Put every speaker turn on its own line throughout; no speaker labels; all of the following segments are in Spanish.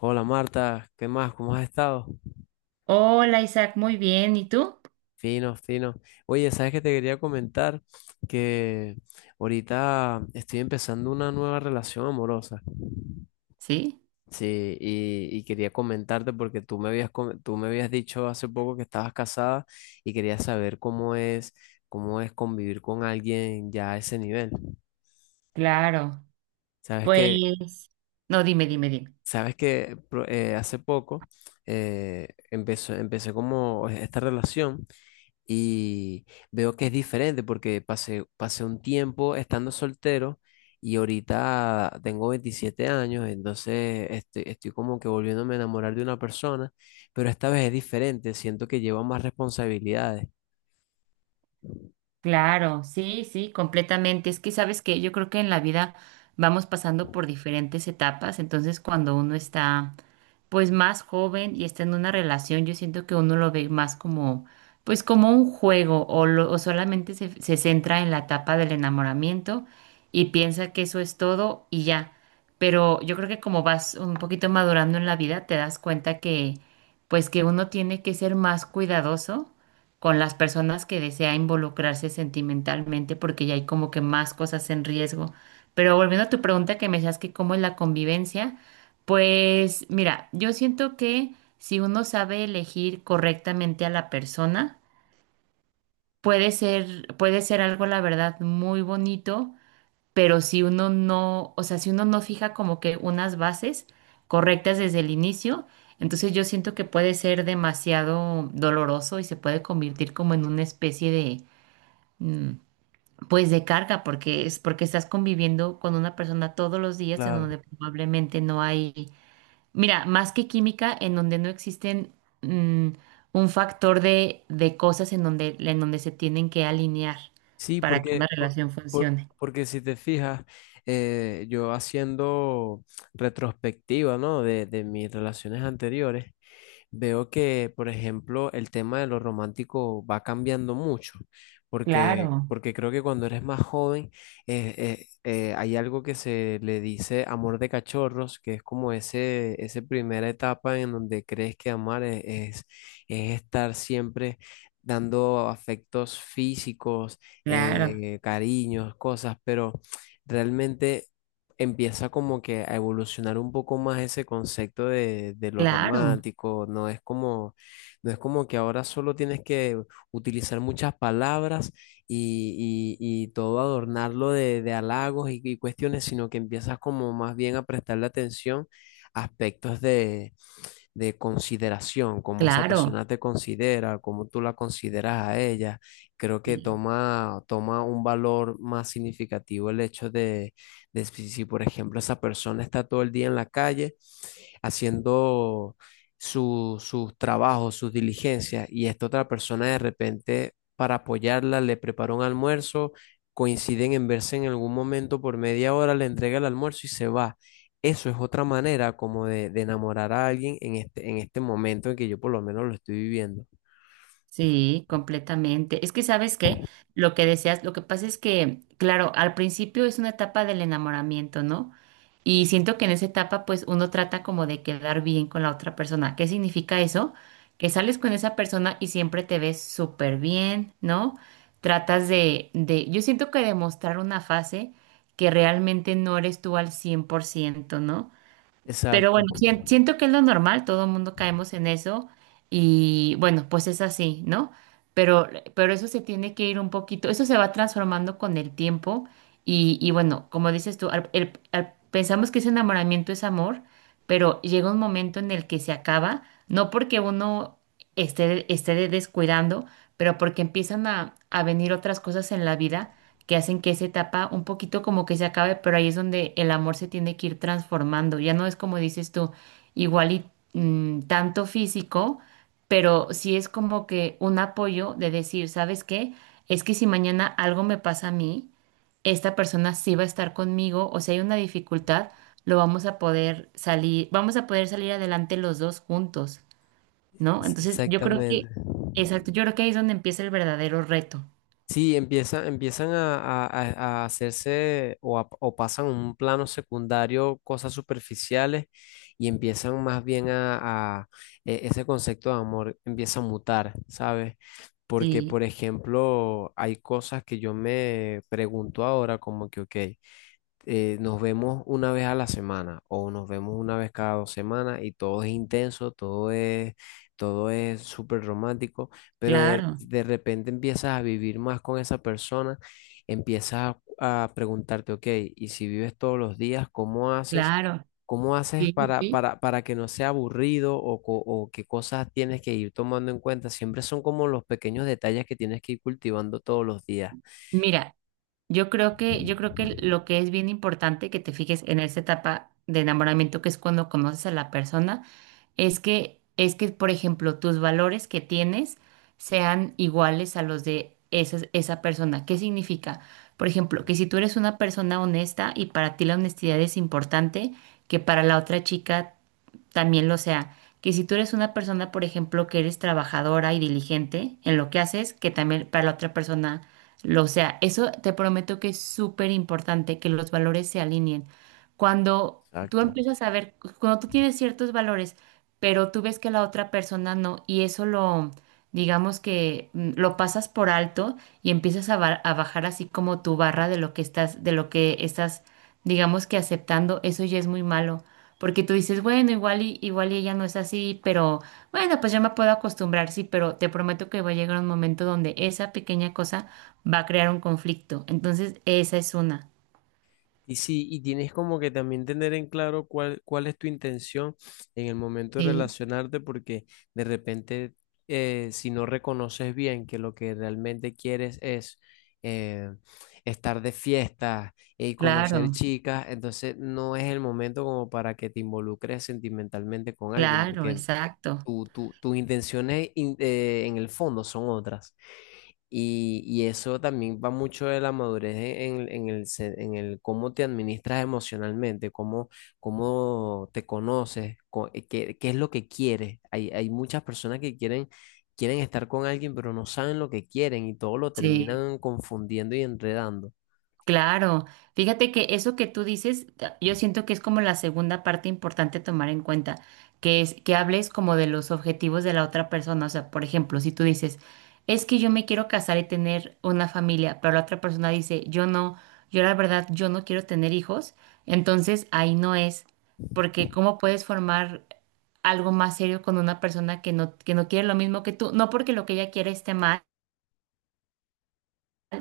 Hola Marta, ¿qué más? ¿Cómo has estado?
Hola Isaac, muy bien. ¿Y tú?
Fino, fino. Oye, ¿sabes qué te quería comentar? Que ahorita estoy empezando una nueva relación amorosa.
Sí,
Sí, y quería comentarte porque tú me habías dicho hace poco que estabas casada y quería saber cómo es convivir con alguien ya a ese nivel.
claro.
Sabes que,
Pues, no, dime, dime, dime.
sabes que hace poco empecé como esta relación. Y veo que es diferente porque pasé un tiempo estando soltero y ahorita tengo 27 años, entonces estoy como que volviéndome a enamorar de una persona, pero esta vez es diferente, siento que lleva más responsabilidades.
Claro, sí, sí, completamente. Es que sabes que yo creo que en la vida vamos pasando por diferentes etapas, entonces cuando uno está pues más joven y está en una relación, yo siento que uno lo ve más como pues como un juego o, o solamente se centra en la etapa del enamoramiento y piensa que eso es todo y ya. Pero yo creo que como vas un poquito madurando en la vida, te das cuenta que pues que uno tiene que ser más cuidadoso con las personas que desea involucrarse sentimentalmente porque ya hay como que más cosas en riesgo. Pero volviendo a tu pregunta que me decías que cómo es la convivencia, pues mira, yo siento que si uno sabe elegir correctamente a la persona, puede ser algo, la verdad, muy bonito, pero si uno no, o sea, si uno no fija como que unas bases correctas desde el inicio, entonces yo siento que puede ser demasiado doloroso y se puede convertir como en una especie de, mm, pues de carga, porque es porque estás conviviendo con una persona todos los días en
Claro.
donde probablemente no hay, mira, más que química, en donde no existen, mm, un factor de, cosas en donde se tienen que alinear
Sí,
para que
porque,
una relación
por-
funcione.
porque si te fijas, yo haciendo retrospectiva, ¿no? De mis relaciones anteriores, veo que, por ejemplo, el tema de lo romántico va cambiando mucho, porque,
Claro.
porque creo que cuando eres más joven hay algo que se le dice amor de cachorros, que es como ese, esa primera etapa en donde crees que amar es estar siempre dando afectos físicos,
Claro.
cariños, cosas, pero realmente empieza como que a evolucionar un poco más ese concepto de lo
Claro,
romántico. No es como que ahora solo tienes que utilizar muchas palabras y todo adornarlo de halagos y cuestiones, sino que empiezas como más bien a prestarle atención a aspectos de consideración, cómo esa
claro,
persona te considera, cómo tú la consideras a ella. Creo que
sí,
toma un valor más significativo el hecho de si, por ejemplo, esa persona está todo el día en la calle haciendo sus trabajos, sus diligencias, y esta otra persona de repente, para apoyarla, le prepara un almuerzo, coinciden en verse en algún momento por media hora, le entrega el almuerzo y se va. Eso es otra manera como de enamorar a alguien en este momento en que yo por lo menos lo estoy viviendo.
sí, completamente. Es que sabes qué, lo que deseas, lo que pasa es que, claro, al principio es una etapa del enamoramiento, ¿no? Y siento que en esa etapa, pues uno trata como de quedar bien con la otra persona. ¿Qué significa eso? Que sales con esa persona y siempre te ves súper bien, ¿no? Tratas de, yo siento que demostrar una fase que realmente no eres tú al 100%, ¿no? Pero
Exacto,
bueno, siento que es lo normal, todo el mundo caemos en eso y bueno, pues es así, ¿no? Pero, pero eso se tiene que ir un poquito, eso se va transformando con el tiempo y bueno, como dices tú, pensamos que ese enamoramiento es amor, pero llega un momento en el que se acaba, no porque uno esté descuidando, pero porque empiezan a venir otras cosas en la vida que hacen que esa etapa un poquito como que se acabe, pero ahí es donde el amor se tiene que ir transformando. Ya no es como dices tú, igual y, tanto físico, pero sí es como que un apoyo de decir, ¿sabes qué? Es que si mañana algo me pasa a mí, esta persona sí va a estar conmigo, o si hay una dificultad, lo vamos a poder salir, vamos a poder salir adelante los dos juntos, ¿no?
es-
Entonces, yo creo
exactamente.
que, exacto, yo creo que ahí es donde empieza el verdadero reto.
Sí, empiezan, empiezan a, a- a- a hacerse, o pasan a un plano secundario cosas superficiales y empiezan más bien ese concepto de amor empieza a mutar, ¿sabes? Porque,
Sí,
por ejemplo, hay cosas que yo me pregunto ahora como que, ok, nos vemos una vez a la semana o nos vemos una vez cada 2 semanas y todo es intenso, todo es súper romántico, pero de,
claro.
de repente empiezas a vivir más con esa persona, empiezas a preguntarte, ok, y si vives todos los días, ¿cómo haces?
Claro,
¿Cómo haces
sí,
para,
sí.
para, para que no sea aburrido, o qué cosas tienes que ir tomando en cuenta? Siempre son como los pequeños detalles que tienes que ir cultivando todos los días.
Mira, yo creo que lo que es bien importante que te fijes en esta etapa de enamoramiento, que es cuando conoces a la persona, es que, por ejemplo, tus valores que tienes sean iguales a los de esa persona. ¿Qué significa? Por ejemplo, que si tú eres una persona honesta y para ti la honestidad es importante, que para la otra chica también lo sea. Que si tú eres una persona, por ejemplo, que eres trabajadora y diligente en lo que haces, que también para la otra persona lo, o sea, eso te prometo que es súper importante que los valores se alineen. Cuando tú
Exacto.
empiezas a ver, cuando tú tienes ciertos valores, pero tú ves que la otra persona no, y eso lo, digamos que, lo pasas por alto y empiezas a, a bajar así como tu barra de lo que estás, digamos que aceptando, eso ya es muy malo. Porque tú dices, bueno, igual y ella no es así, pero bueno, pues ya me puedo acostumbrar, sí, pero te prometo que va a llegar un momento donde esa pequeña cosa va a crear un conflicto. Entonces, esa es una.
Y sí, y tienes como que también tener en claro cuál es tu intención en el momento de
Sí,
relacionarte, porque de repente, si no reconoces bien que lo que realmente quieres es eh, estar de fiesta y conocer
claro,
chicas, entonces no es el momento como para que te involucres sentimentalmente con alguien,
claro,
porque
exacto.
tus intenciones en el fondo son otras. Y eso también va mucho de la madurez en el cómo te administras emocionalmente, cómo te conoces, qué es lo que quieres. Hay muchas personas que quieren estar con alguien, pero no saben lo que quieren y todo lo
Sí.
terminan confundiendo y enredando.
Claro, fíjate que eso que tú dices, yo siento que es como la segunda parte importante tomar en cuenta, que es que hables como de los objetivos de la otra persona. O sea, por ejemplo, si tú dices, es que yo me quiero casar y tener una familia, pero la otra persona dice, yo no, yo la verdad, yo no quiero tener hijos, entonces ahí no es, porque ¿cómo puedes formar algo más serio con una persona que no quiere lo mismo que tú? No porque lo que ella quiere esté mal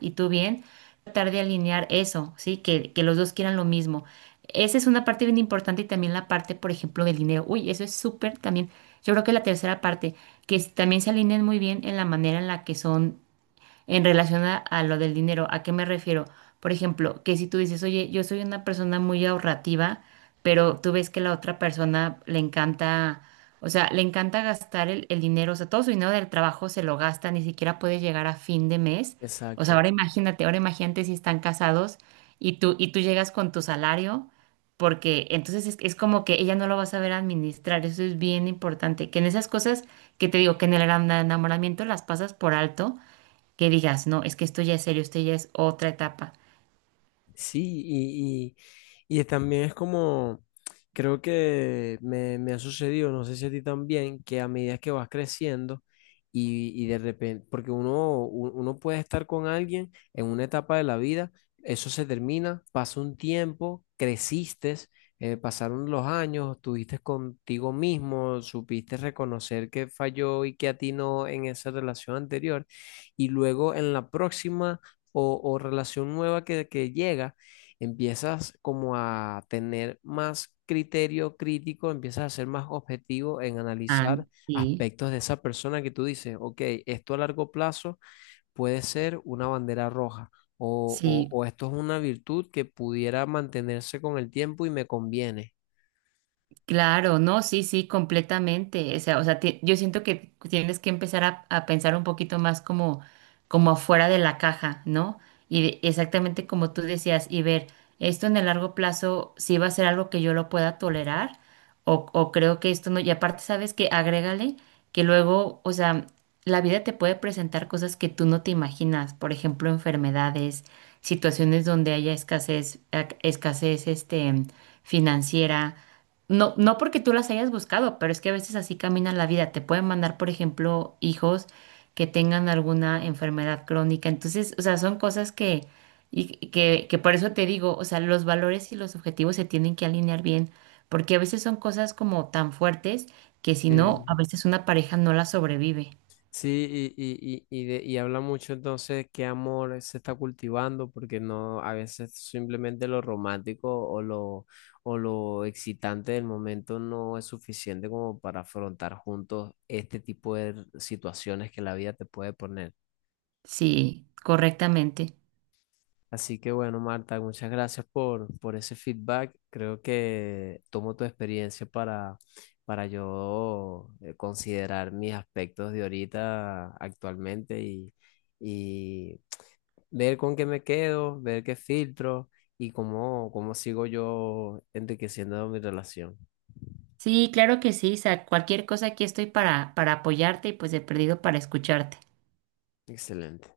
y tú bien, tratar de alinear eso, ¿sí? Que los dos quieran lo mismo. Esa es una parte bien importante y también la parte, por ejemplo, del dinero. Uy, eso es súper también. Yo creo que la tercera parte, que también se alineen muy bien en la manera en la que son en relación a lo del dinero. ¿A qué me refiero? Por ejemplo, que si tú dices, oye, yo soy una persona muy ahorrativa, pero tú ves que la otra persona le encanta, o sea, le encanta gastar el dinero, o sea, todo su dinero del trabajo se lo gasta, ni siquiera puede llegar a fin de mes. O sea,
Exacto.
ahora imagínate si están casados y tú llegas con tu salario, porque entonces es como que ella no lo va a saber administrar, eso es bien importante, que en esas cosas que te digo, que en el enamoramiento las pasas por alto, que digas, no, es que esto ya es serio, esto ya es otra etapa.
Sí, y también es como, creo que me ha sucedido, no sé si a ti también, que a medida que vas creciendo y de repente, porque uno puede estar con alguien en una etapa de la vida, eso se termina, pasa un tiempo, creciste, pasaron los años, estuviste contigo mismo, supiste reconocer que falló y que atinó en esa relación anterior, y luego en la próxima o relación nueva que llega, empiezas como a tener más criterio crítico, empiezas a ser más objetivo en
Ah,
analizar
sí,
aspectos de esa persona que tú dices, ok, esto a largo plazo puede ser una bandera roja. O, o
sí,
o esto es una virtud que pudiera mantenerse con el tiempo y me conviene.
claro, no, sí, sí, completamente. O sea, yo siento que tienes que empezar a pensar un poquito más como afuera de la caja, ¿no? Y exactamente como tú decías, y ver, esto en el largo plazo sí va a ser algo que yo lo pueda tolerar, o creo que esto no, y aparte, sabes que agrégale que luego, o sea, la vida te puede presentar cosas que tú no te imaginas, por ejemplo, enfermedades, situaciones donde haya escasez, escasez, financiera. No, no porque tú las hayas buscado, pero es que a veces así camina la vida. Te pueden mandar, por ejemplo, hijos que tengan alguna enfermedad crónica. Entonces, o sea, son cosas que, y que por eso te digo, o sea, los valores y los objetivos se tienen que alinear bien, porque a veces son cosas como tan fuertes que si no,
Sí.
a veces una pareja no la sobrevive.
Sí, y habla mucho entonces qué amor se está cultivando, porque no, a veces simplemente lo romántico o lo excitante del momento no es suficiente como para afrontar juntos este tipo de situaciones que la vida te puede poner.
Sí, correctamente.
Así que bueno, Marta, muchas gracias por ese feedback. Creo que tomo tu experiencia para yo considerar mis aspectos de ahorita actualmente y ver con qué me quedo, ver qué filtro y cómo sigo yo enriqueciendo mi relación.
Sí, claro que sí, Isaac. Cualquier cosa aquí estoy para apoyarte y pues de perdido para escucharte.
Excelente.